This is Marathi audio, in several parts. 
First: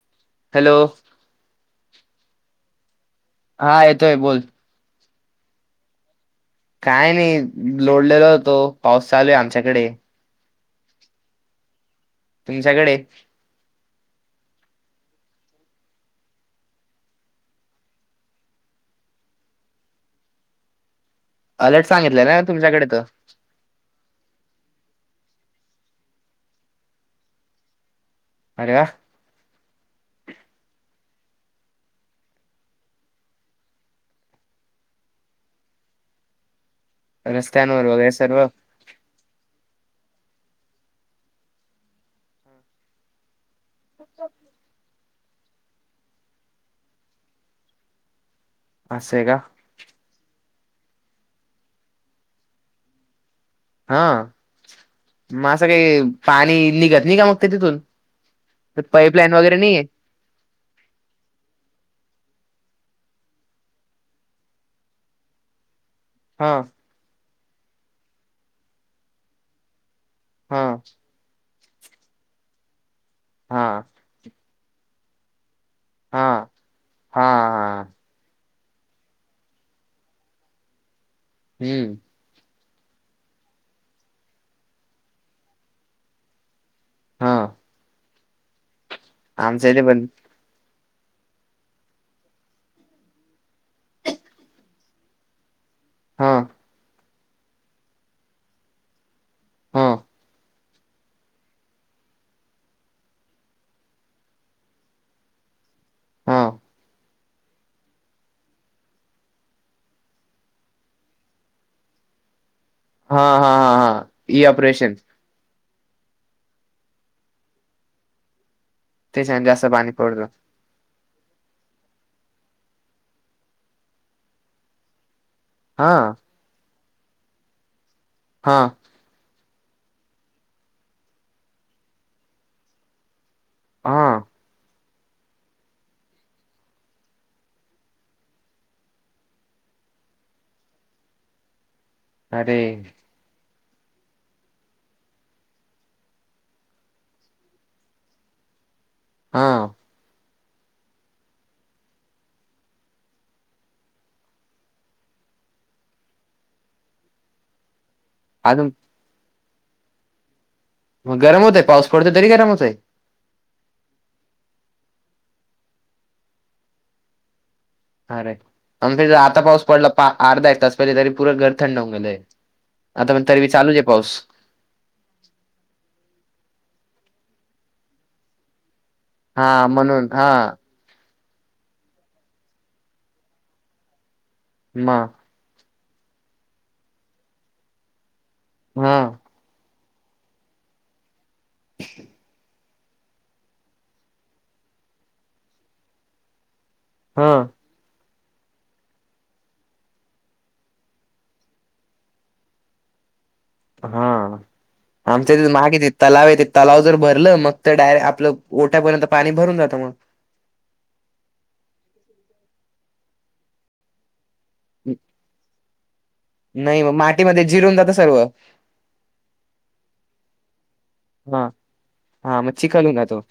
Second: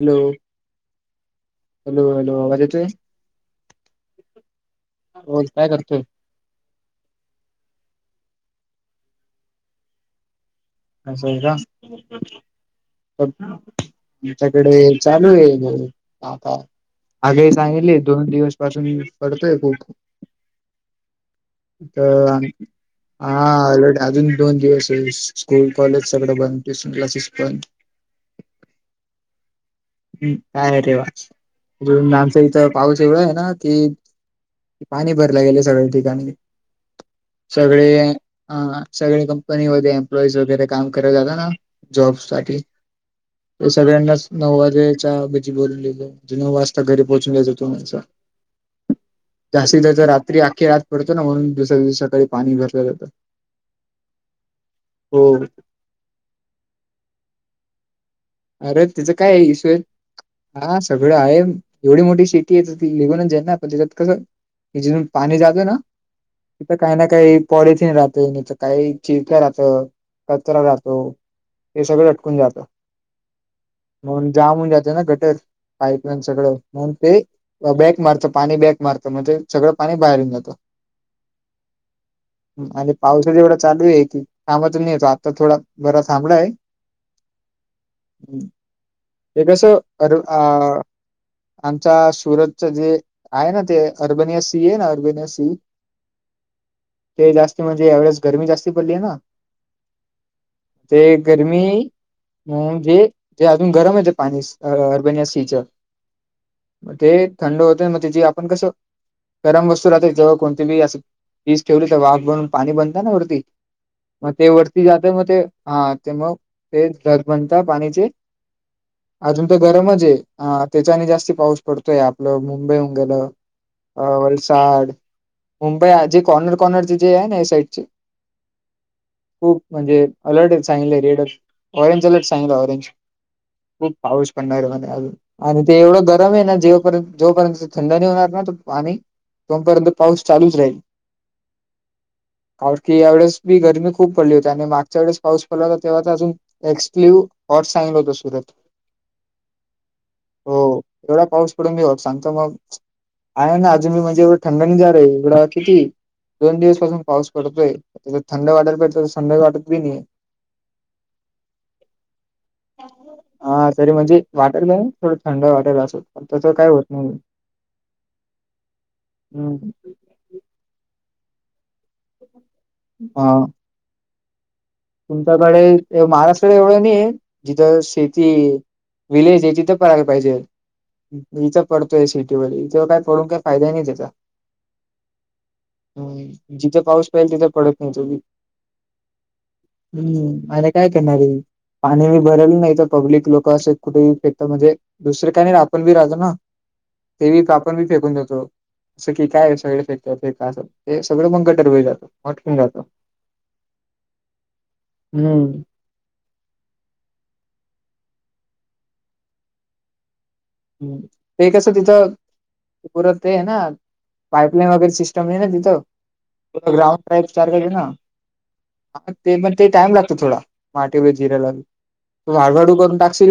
हॅलो. हॅलो. हॅलो हॅलो आवाज येतोय. हा येतोय बोल. बोल काय करतोय.? काय नाही, लोडलेला होतो, पाऊस चालू आहे आमच्याकडे. असं का. तुमच्याकडे आमच्याकडे चालू आहे म आता. आगाही सांगितले दोन दिवस पासून पडतोय खूप. अलर्ट सांगितलं ना तुमच्याकडे तर हा अलर्ट अजून दोन दिवस आहे. स्कूल कॉलेज सगळं बंद, ट्युशन क्लासेस बंद. अरे वा. हम्म, काय अरे वा, आमचं इथं पाऊस एवढं आहे ना की, पाणी भरलं गेलय सगळ्या ठिकाणी, सगळे रस्त्यांवर वगैरे सर्व अ सगळे क कंपनीमध्ये एम्प्लॉईज वगैरे काम करत जातं ना, जॉब् साठी, ते सगळ्यांनाच नव्वद हा बजी बोलून ललो ज नऊ वाजता घरी पोहोचून जा्यायच हो तो मस्त. असय का. जास्ती तर रात्री अखी रात पडतो ना म्हणून दुसऱ्या दिवशी सकाळी पाणी भरलं जातं. हा हो मग असं काही पाणी निघत नाही का मग ते तिथून अरे त्याचं पाईपलाईन काय आहे वगैरे विषय? नाहीये हा सगळं आहे एवढी मोठी सिटी आहे त ती लिघूनच जाई ना आपण त्याच्यात कसं- की जीथून पाणी जातो ना. हा तिथं काही ना काही पॉलिथीन राहते, नाही तर काही चिरक राहत हा कचरा राहतो. हे सगळं अटकून जातं. हा म्हणून जाम होन जात ना गटर पाईपलाईन हा सगळं म्हणून ते हा बॅक मारतं पाणी बॅक- मारत म्हणजे सगळं पाणी बाहेरून जातं. हम्म आणि पावसा जेवढा चालू आहे, की थांबतच नाही येतो आता थोडा बरा थांबड आहे. हा हे आमच्या कसं इथे पण आरु आ- आमच्या सुरतच जे आहे ना, ते अर्बनिया सी आहे ना अर्बनिया सी हा ते जास्त म्हणजे ह्या वेळेस गरमी जास्ती पडली आहे ना. हा ते गरमी- मग हे जे अजून गरम आहे, ते पाणी अर्बन या सीचं हा हा मग ते थंड होततेय मग त्याचीे आपण कसं- गरम वस्तू राहते जेव्हा कोणती बी अस यीज ठेवली तेव्हा आफ बनून पाणी बन- जा ना हा वरती हा हा मग ई ते वरती ऑपरेशन जातय मग ते हा ते ते जर धग बनते पाणीचे त्याच्याने अजून तर जास्त पाणी गरमच आहे पडतं हा. त्याच्याने जास्ती पाऊस पडतोय आपलं मुंबई होऊन गेलं वलसाड मुंबई हा जे कॉर्नर कॉर्नरची जे आहे ना या साईडची हा खूप म्हणजे अलर्ट सांगितलं रेड ऑरेंज अलर्ट सांगलं ऑरेंज खूप हा पाऊस पडणार आहे म्हणे अजून आणि ते एवढं गरम आहे ना जेपर्यंत, जोपर्यंत थंड नाही होणार ना तो पाणी तोपर्यंत पाऊस चालूच राहील अरे काल की या वेळेस, मी गरमी खूप पडली होती, आणि मागच्या वेळेस पाऊस पडला होता तेव्हा तर अजून- एक्सक्ल्यू और सांगितलं होतं सुरत- हा हो एवढा पाऊस पडून होप्स सांगतो बघ आहे ना अजून मी म्हणजे एवढं थंडणी जा रही आहे. एवढं किती दोन दिवस पासून पाऊस पडतोय. त्या थंड अजून वाटतं होतं तर थंड वाटत बी नाही आहे. मग गरम होतय पाऊस पडतो तरी गरम आहे? हा तरी म्हणजे वाटर नाही थोडं थंड वाटर असत पण तसं काय होत नाही आहे. अरे आमच्या हितं आता पाऊस हम्म पडला पा अर्धा एक तास पहिले तरी प पुरं घर थंड होऊन गेलंय. आता पण तरी हा बी चालूच आहे पाऊस. तुमच्याकडे महाराष्ट्राकडे एवढं नाही आहे जिथं शेती आहे. विलेज हा आहे तिथं पडायला म्हणून हा पाहिजे. इथं पडतोय सिटी मध्ये इथं काय पडून काय फायदा नाही त्याचा मग ह जिथे पाऊस पाहिजे तिथं पडत नाही तो बी. हा हम्म आणि काय करणारी, पाणी भरल नाही तर पब्लिक लोक असे कुठे फेकतात म्हणजे दुसरे काय नाही आपण बी राहतो ना, ते हा बि पण मी फेकून देतो. सगळी काय सगळं फेकतात अस हे सगळं मग गटर मधी जात म आटकून राहतं. हा आमच्या हम्म तिथं [unintelligible] तलाव आहे ते तलाव जर भरलं मग तर डाय आपलं गोठ्यापर्यंत पाणी भरून जातं मग. हम्म ते कसं तिथं पुरत ते ना. पाईपलाईन वगैरे सिस्टम नाही ना तिथं, नाही मग ग्राउंड टाईप मातीमध्ये चारज आहे जिरून ना. जातं सर्व हा ते पण ते टाइम लागतो थोडा, माटी वी हा जिरल, हा मग वाडवाडू चिखल होऊन करून जातो टाकशील.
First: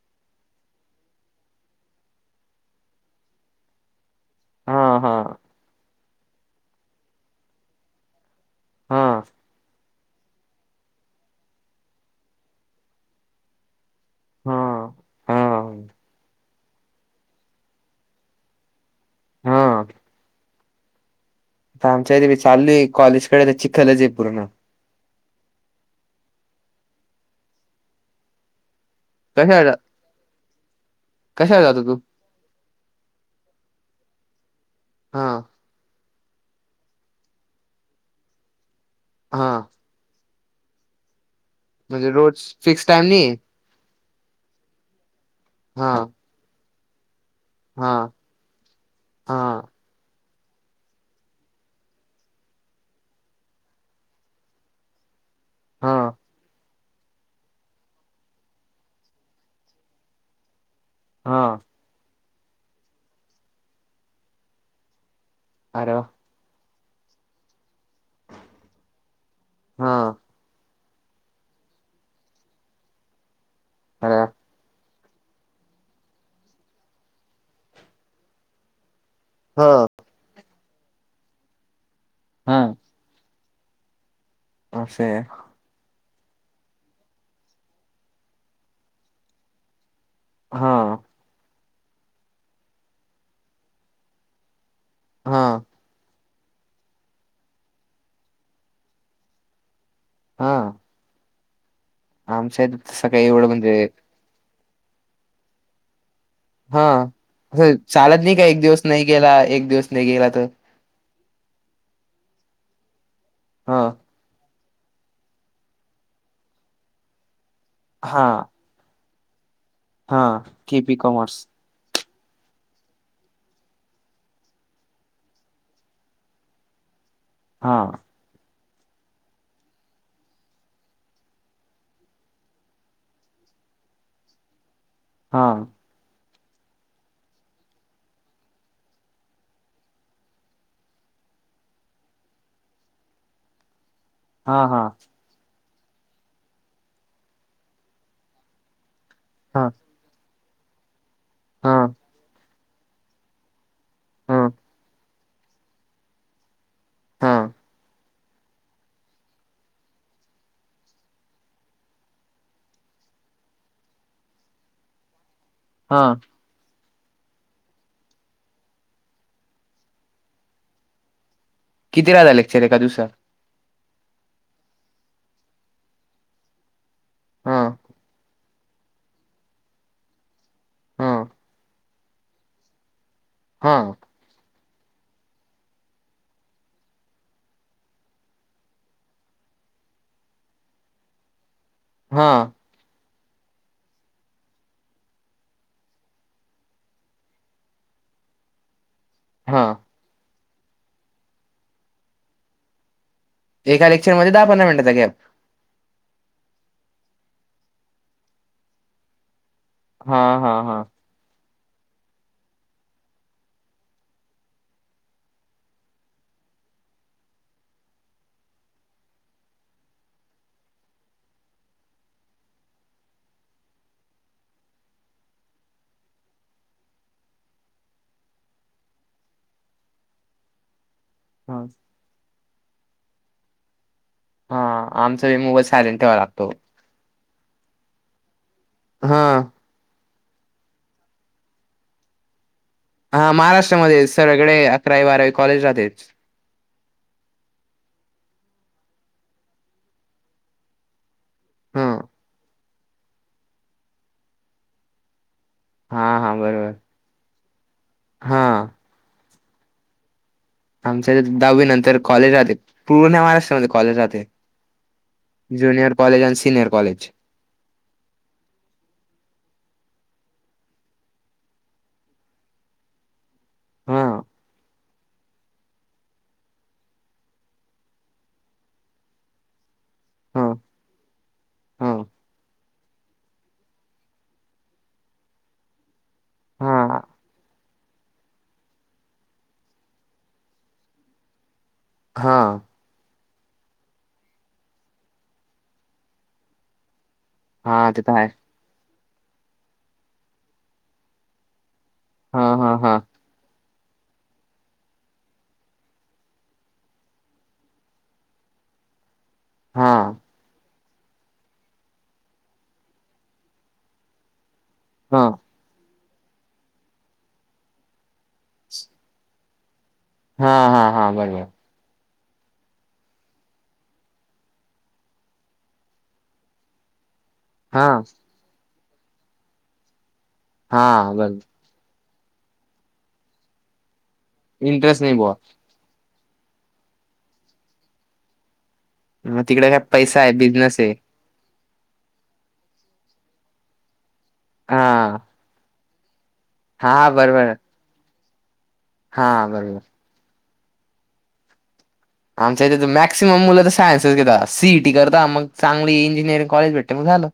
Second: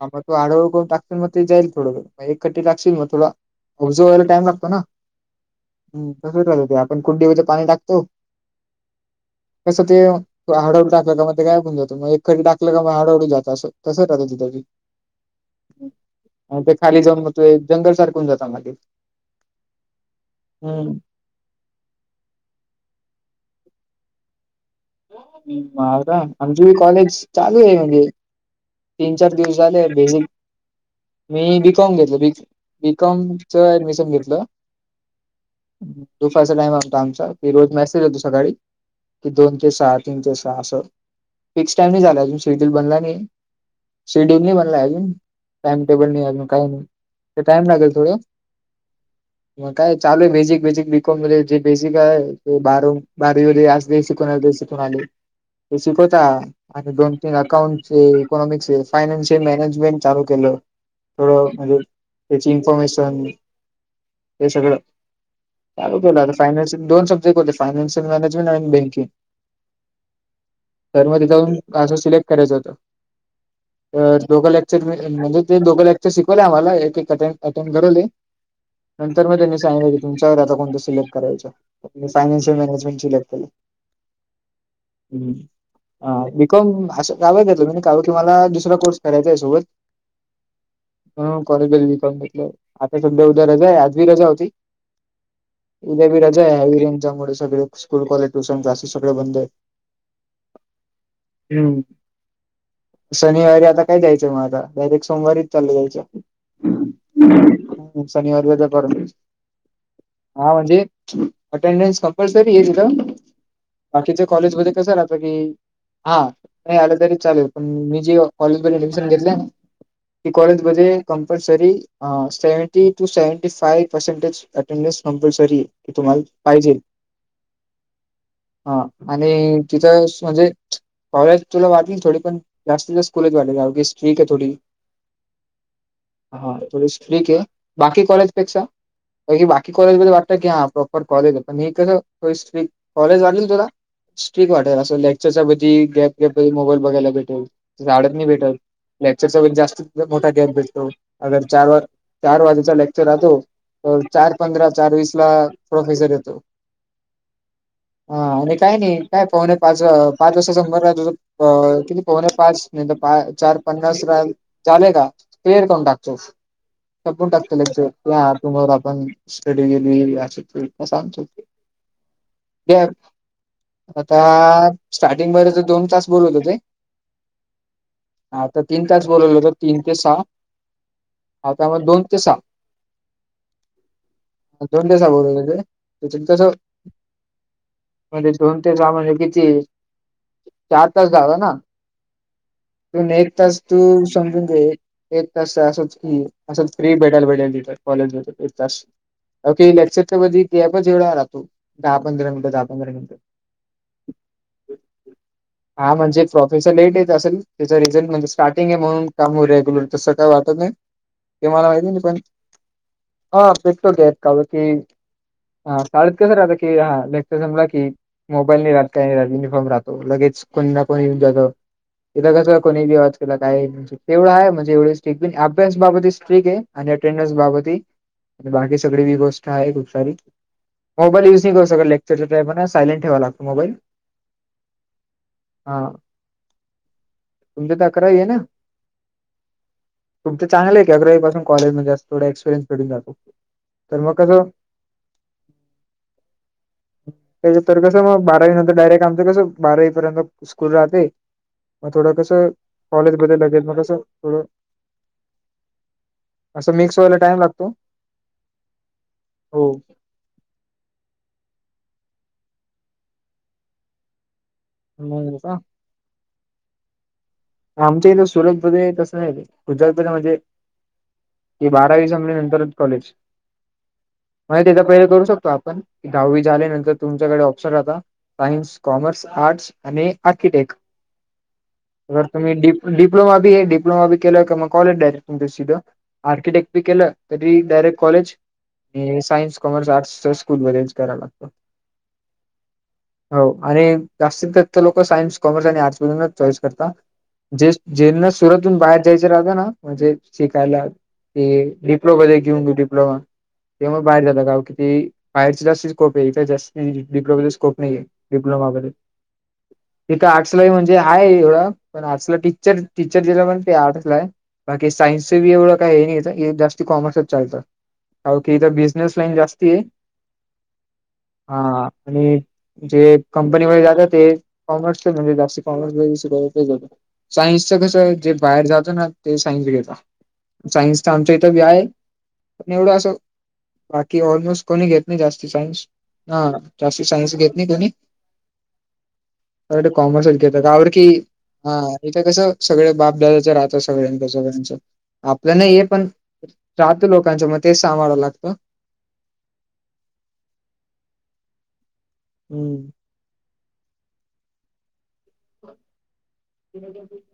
हा मग तो आडळ [unintelligible] टाकशील मग ते जाईल थोड मग एक कटी टाकशील मग तुला [unintelligible] टाईम लागतो ना, हा हा हम्म् तसंच आहे ते आपण कुंडीमध्ये पाणी टाकतो. हा. ते हाडळू टाकलं [unintelligible] काय होऊन जातं मग एककडे टाकलं का मग हडळू जात असं. तसचं करायचे दाजी. हम. मग ते खाली जाऊन मग ते जंगल सारखं होऊन जातं मग ते. हा. हम्. आमच्या इथे बी चालूये कॉलेजकडे तर चिखलच आहे पूर्ण. बारा आमची बी कॉलेज चालू आहे म्हणजे तीन चार दिवस कशाला झाले बेसिक, मी कशाला बी जातो तू? कॉम घेतलय बी बी कॉम च ऍडमिशन घेतलं. हा. दुपारचा टाईम असतो आमचा की रोज मेसेज येतो सकाळी की दोन हा ते सात तीन ते सहा असं, फिक्स टाइम नाही म्हणजे झाला अजून रोज शेड्युल फिक्स बनला टाइम नाही. शेड्युल नाही बनलाय अजून, टाइम हा टेबल नाही अजून काही नाही. ते टाइम लागल हा थोड, हा मग काय चालू आहे बेसिक बेसिक बी कॉम मध्ये जे बेसिक आहे ते बारव बारवी [unintelligible] शिकवनार बेसिक. [unintelligible] आले, ते हा शिकवता आणि दोन तीन अकाउंटचे इकॉनॉमिक्सचे फायनान्शियल मॅनेजमेंट चालू केलं हा थोडं म्हणजे त्याची इन्फॉर्मेशन हे सगळं अरे चालू वा केलं आता फायनान्शियल दोन सब्जेकट होते, फायनान्शियल मॅनेजमेंट आणि बँकिंग. हा. तर मध्ये जाऊन काजो सिलेक्ट करायचं होत, अरे तर दोघं लेग [unintelligible] म्हणजे ते दोघं लेक्चर शिकवले आम्हाला एक एक अटेंड [unintelligible] करवले. नंतर मग त्यांनी हो सांगितलं की तुमच्यावर हाय आता कोणतं सिलेक्ट करायच. मी फायनान्शियल हा मॅनेजमेंट सिलेक्ट केलं, असं आहे हम. हा बी कॉम असं गावत [unintelligible] काव की मला दुसरा कोर्स करायचा आहे सोबत. हा. ह कॉलेज [unintelligible] बी कॉम घेतलं आता सध्या उद्या रजा आहे, आज बी रजा होती. हा. उद्या बी रजा [unintelligible] रेंजामुळे सगळे स्कूल कॉलेज ट्युशन क्लासेस सगळे बंद‌. हा. हम. आमच्यात शनिवारी आता काय जायचं म आता. डायरेक्ट सोमवारीच चालू जायचं. हा असं हम्म, चालत नाही का शनिवारी एक रजा दिवस करून नाही गेला? एक दिवस नाही गेला त? अटेंडेस कमपलसरीये तिद? हा. बाकीच कॉलेज मधे कस राहत. की हा नाही आलं तरी चालेल. पण मी जे हा कॉल ऑडमीशन घेतलाय न, हा ते कॉलेज केपी मध्ये कॉमर्स कम्पलसरी हा. Seventy to seventy five percentage attendance कपलसरीय. ते तुम्हाला पाहिजे. हा. हा आणि तिथं म्हणजे पाहूया, तुला वाटेल थोडे पण, जास्त जास् स्कुलेच वाटेले. अवघे स्ट्रिके थोडी. हां. हा थोडी स्ट्रिके. बाकी कॉलेज पेक्षा. बाकी कॉलेजमध्ये वाटत की हा प्रॉपर कॉलेजे. पण हे कसं स्टिक. कॉलेज वाटेल तुला. स्ट्रिक हा वाटेल. हा असं लेक्चरच्या मधी गॅप गॅप मोबाईल बघायला भेटेल. आडत नाही भेटेल. लेक्चरचा हा जास्त मोठा गॅप भेटतो. अर चार हा चार वाजेचा लेक् चर राहतो. तर चार हा पंधरा, चार वीस ला प्रोफेसर येतो. हा हा आणि काय नाही काय पाहुणे पाच, पाच वासा समर रा तुझ किती पाहुणे, पाच नाही तर पा चार पन्नास ला झाले का क्लेअर करून हा टाकतो. संपून टाकत लेक्चर. लिहा तुम्हाला पण स्टडी दीलेली, अस सांग श [unintelligible] किती राहता लेक्चर एका दिवसात? आता स्टार्टिंगमध्ये त दोन तास बोलवत होते. हा आता तीन तास बोलवलं होत. तीन ते सहा. हा आता म दोन ते सहा. हा. दोन ते सहा बोलावले होते. [unintelligible] म्हणजे दोन ते सा म्हणजे किती? चार तास झाल ना. ह. तून एक तास तू समजून घे. एक तास असं असंच फ्री भेटायला भेटाल तिथ. कॉलेजमध्ये एक तास. हा ओके लेक्चरच्या मधी गॅपच एवढा राहतो. दहा पंधरा मिनिटं. दहा पंधरा मिनिटं. एका लेक्चरमध्ये दहा पंधरा मिनटाचा गॅप. हा म्हणजे प्रोफेसर लेट येत असेल. त्याचा रिझल्ट म्हणजे स्टार्टिंगे म्हणून काम रेग्युलर तसं हा काय हा वाटत नाही. हा ते मला माहिती नाही पण. हा बेटो गेत का बा ककी [unintelligible] हा शाळत कसं राहत की, हा लेक्चर समपला की मोबाईल नाही राहत काय नाही राहत. युनिफॉर्म राहतो. लगेच कोणी कोणी येऊन जात. इथ कस कोणी आवाज केला काय नाही. तेवढं आहे म्हणजे एवढी स्ट्रिक बी नाही. अभ्यासबाबत स्ट्रिके आणि ट्रेडर्स बाबतही. बाकी सगळी वि गोष्ट आहे खुप सारी. मोबाल यूज नाही करू हा. शकत. लेक्चरच्या टाईमाला सायलेंट ठेवा लागतो मोबाईल. हा आमचा ही मोबाईल सायलेंट ठेवा लागतो. तुमच्या त अकरावीये ना? हा. तुमच चांगलय अकराई पासून कॉलेजमध्ये जास्त थोडा एक्सपरियनस हा महाराष्ट्रामध्येच सगळीकडे अकरावी बारावी कॉलेज राहते. [unintelligible] तर कसं? मग बारावी नंतर डायरेक्ट आमचं कसं? बारावी पर्यंत स्कूल राहते. मग हा. थोडं कसं कॉलेजमध्ये लगेल मग कसं थोडं हा हा बरोबर असं मिक्स टाइम लागतो हा हो आमच्या दहावी नंतर कॉलेज राहते पूर्ण महाराष्ट्रामध्ये कॉलेज राहते. मग का ज्युनिअर कॉलेज आण सिनियर कॉलेज आमच्या इथ सुरतमध्ये तसं नाई, गुजरातमध्ये म्हणजे.. ते बारावी संपली, नंतरच कॉलेज हा तझ पहिलं करू शकतो आपण, दहावी झाल्यानंतर तुमच्याकडे ऑप्शन राहता. सायन्स, कॉमर्स, आर्टस आणि हा. आर्किटेक हा जर तुम्ही डि-डिप्लोमा बी ए डिप्लोमा केलं क मग [unintelligible] आर्किटेक्ट बी हा केलं तरी direct college science commerce arts school मध्येच कराव लागत. हा हो, आणि जास्तीत जास्त लोक सायन्स, कॉमर्स आणि आर्ट्समधूनच चॉईस करतात. जे हा ते तर जेना आहे. सुरतून बाहेर जायचे राहता ना म्हणजे शिकायला ते [unintelligible] डिप्लोमा हा हा हा. तेमुळे बाहेर जात का कि ते बाहेरच जास्त स्कोप आहे इथे जास्ती डिप्लोमेचा स्कोप नाही. डिप्लोमा गैरे हा आर्ट्सला म्हणजे आहे एवढं पण आर्टसला टीचर टीचर दिला पण ते आर्टसलाय बाकी हा. सायन्स बी एवढं काही हे नाई. जास्ती कॉमर्सच चालत कार इथ बिझनेस लाईन जास्ती आहे. हा हा हा बरोबर हा आणि जे कंपनी व जातात, ते कॉमर्स म्हणजे जास्त कॉमर्स व सायन्सच हा. कसं, जे बाहेर जातं ना, ते सायन्स घेता. हा सायन्सचा आमच्या बरोबर इथं व्या आहे. पण एवढं असं बाकी ऑलमोस्ट कोणी इंटरेस्ट घेत नाही बुवा जास्त सायन्स हा जास्ती सायन्स घेत नाही कुणी मग तिकडे काय अ पैसा कॉमर्स आहे साइड घेता बिझनेस आहे. [unintelligible] की हा इथं कसं सगळं बाप-दादाचं राहतं, सगळ्यांचं सगळ्यांचं हा आपलं नाही हे पण राहत हा लोकांच्या बरोबर म ते सांभाळवं लागतं हा बरोबर आमच्या इथे हम्म. मॅक्सिमम मुलं तर सायन्सच सी ई टी करता मग चांगली इंजिनिअरिंग कॉलेज भेट. की मग झालं.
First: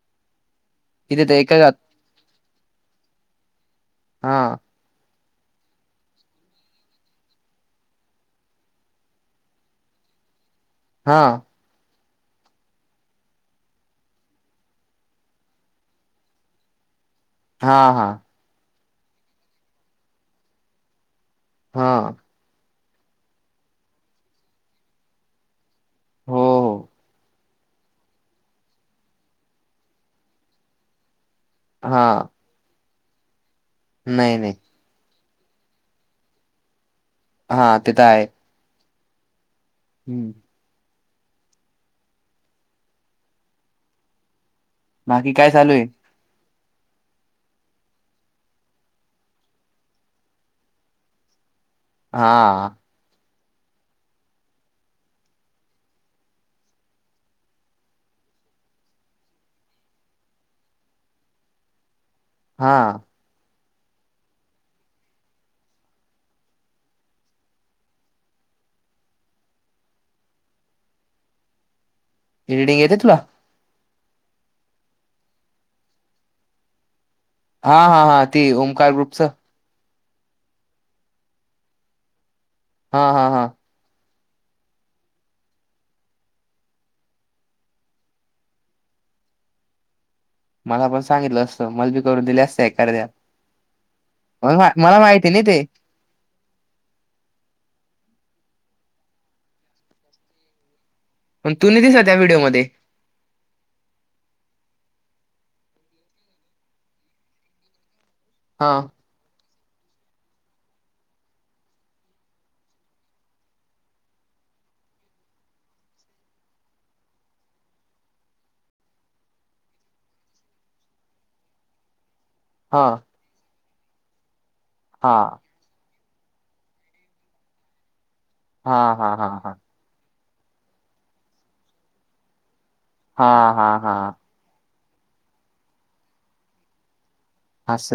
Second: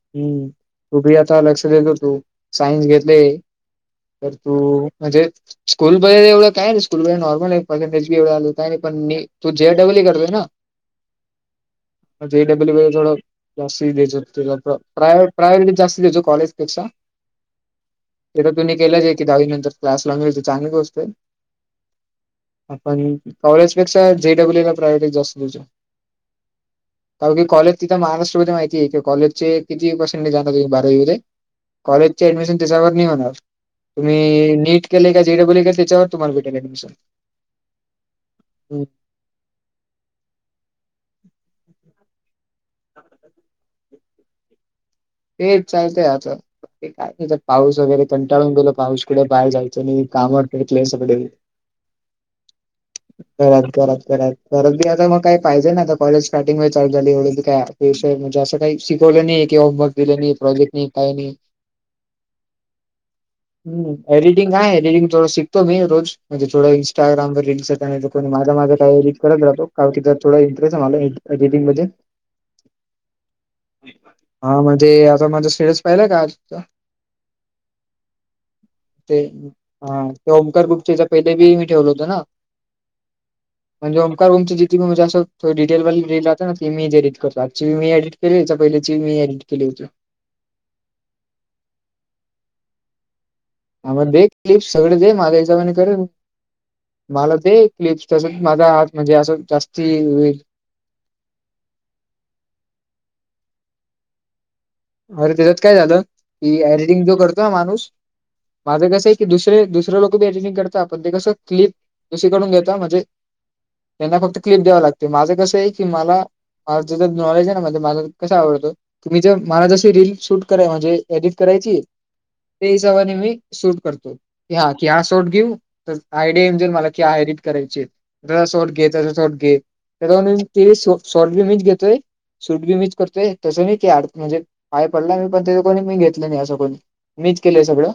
हो हम्म, तू बी इथे तर आता एक लक्ष जात देतो, तू सायन्स घेतले. तर हा तू म्हणजे, स्कूलमध्ये एवढं काय [unintelligible] स्कूलमध्ये नॉर्मलेय पर्सेंटेज बी एवढं आलं काय नाही, पण म तू [unintelligible] करतोय ना हा [unintelligible] व थोडं जास्ती द्यायचं तला प्र-प्रायो-प्रायोरिटी जास्ती द्यायचं कॉलेजपेक्षा हा हा ते तर तु केलंच आहे की दहावी नंतर क्लास लावायचे ती तर चांगली गोष्ट आहे हा आपण कॉलेज जे डबल इ ला प्रायोरिटी जास्त तुझ्या हो हो कार की कॉलेज तिथं महाराष्ट्रमध्ये माहिती आहे कॉजचे किती पार्सेंटेज आणणार तुम्ही बारावीमध्ये हा कॉलेजची ऍडमिशन त्याच्यावर नाही होणार नाही नाही तुम्ही नीट केले का जे डबल इ केलय त्याच्यावर भेटे अँडमिशन हा ते तर आहे हो.. हम्म आता तर बाकी काय तेच चालू आहे चालतंय आता ते काय नाही तर पाऊस वगैरे कंटाळून गेलो पाऊस कुठे बाहेर जायचं नाही कामवर पटतलेय सगळे [inaudible] हा.. करात करत करत करत बी आता मग काही पाहिजे ना आता कॉलेज स्टार्टिंग वे चालू झाली एवढी बी काय ते म्हणजे असं काही शिकवलं नाही की होमवर्क दिलं नाही प्रॉजेक्ट नाही काही नाही हा [inaudible] हम एडटिंग आहे एडिटंग थोडं शिकतो रोज म्हणजे थोडं इंस्टाग्राम रील्स आणि माल माझ काही एडिट करत राहतो का की थोडा इंटरेस्ट आहे मला एडिटिंग मध्ये एडिटिंग येत तुला? हा म्हणजे आता माझा स्टेटस पाहिला का? हा हा हा... ती ओंकार ते ग्रुपचं? हा ते ओंकार ग्रुप चे पहिले बी मी ठेवल होत ना हा हा हा... म्हणजे ओमकार ग्रुप जे म्हणजे जास्त अस डिटेल ना ते मी एडिट अक्तुअली मी करतो केय पहिल्या मी एडिट केले होत मला पण सांगितलं असतं मलबी करून दिले असत एखद्या ह मग दे क्लिप सगळे दे माझ्या नाही ते हिशोबाने करेल मला ते क्लिप्स तस माझा आवाज म्हणजे असं जास्ती पण तु नाही दिसत त्या व्हिडीओमध्ये अरे त्याच्यात काय झालं की एडिटिंग जो करतो ना माणूस हा माझं कस की दुसरे दुसरे लोक बी एटिटिंग करत आपण ते कसं क्लिप दुसरीकडून घेता म्हणजे त्यांना फक्त क्लिप द्यावं लागते माझं कसं आहे की मला म त्याचं नॉलेज आहे ना मध्ये मला कसा आवडतो तुम्ही जे मला जशी रील शूट कराय म्हणजे एडिट करायची त्या हा हिसाबाने मी शूट करतो की हा की हा शॉट घेऊ तर आयडिया येन जाेईल मला की हा एरिट करायची आहेत ज शॉर्ट घे त्याचा शॉर्ट घे त्या ते शॉर्ट बी मीच घेतोय शूट बी मीच करतोय तसं नाही की आड म्हणजे पाय पडला मी पण ते कोणी मी घेतलं नाही असं कोणी मीच केलंय सगळं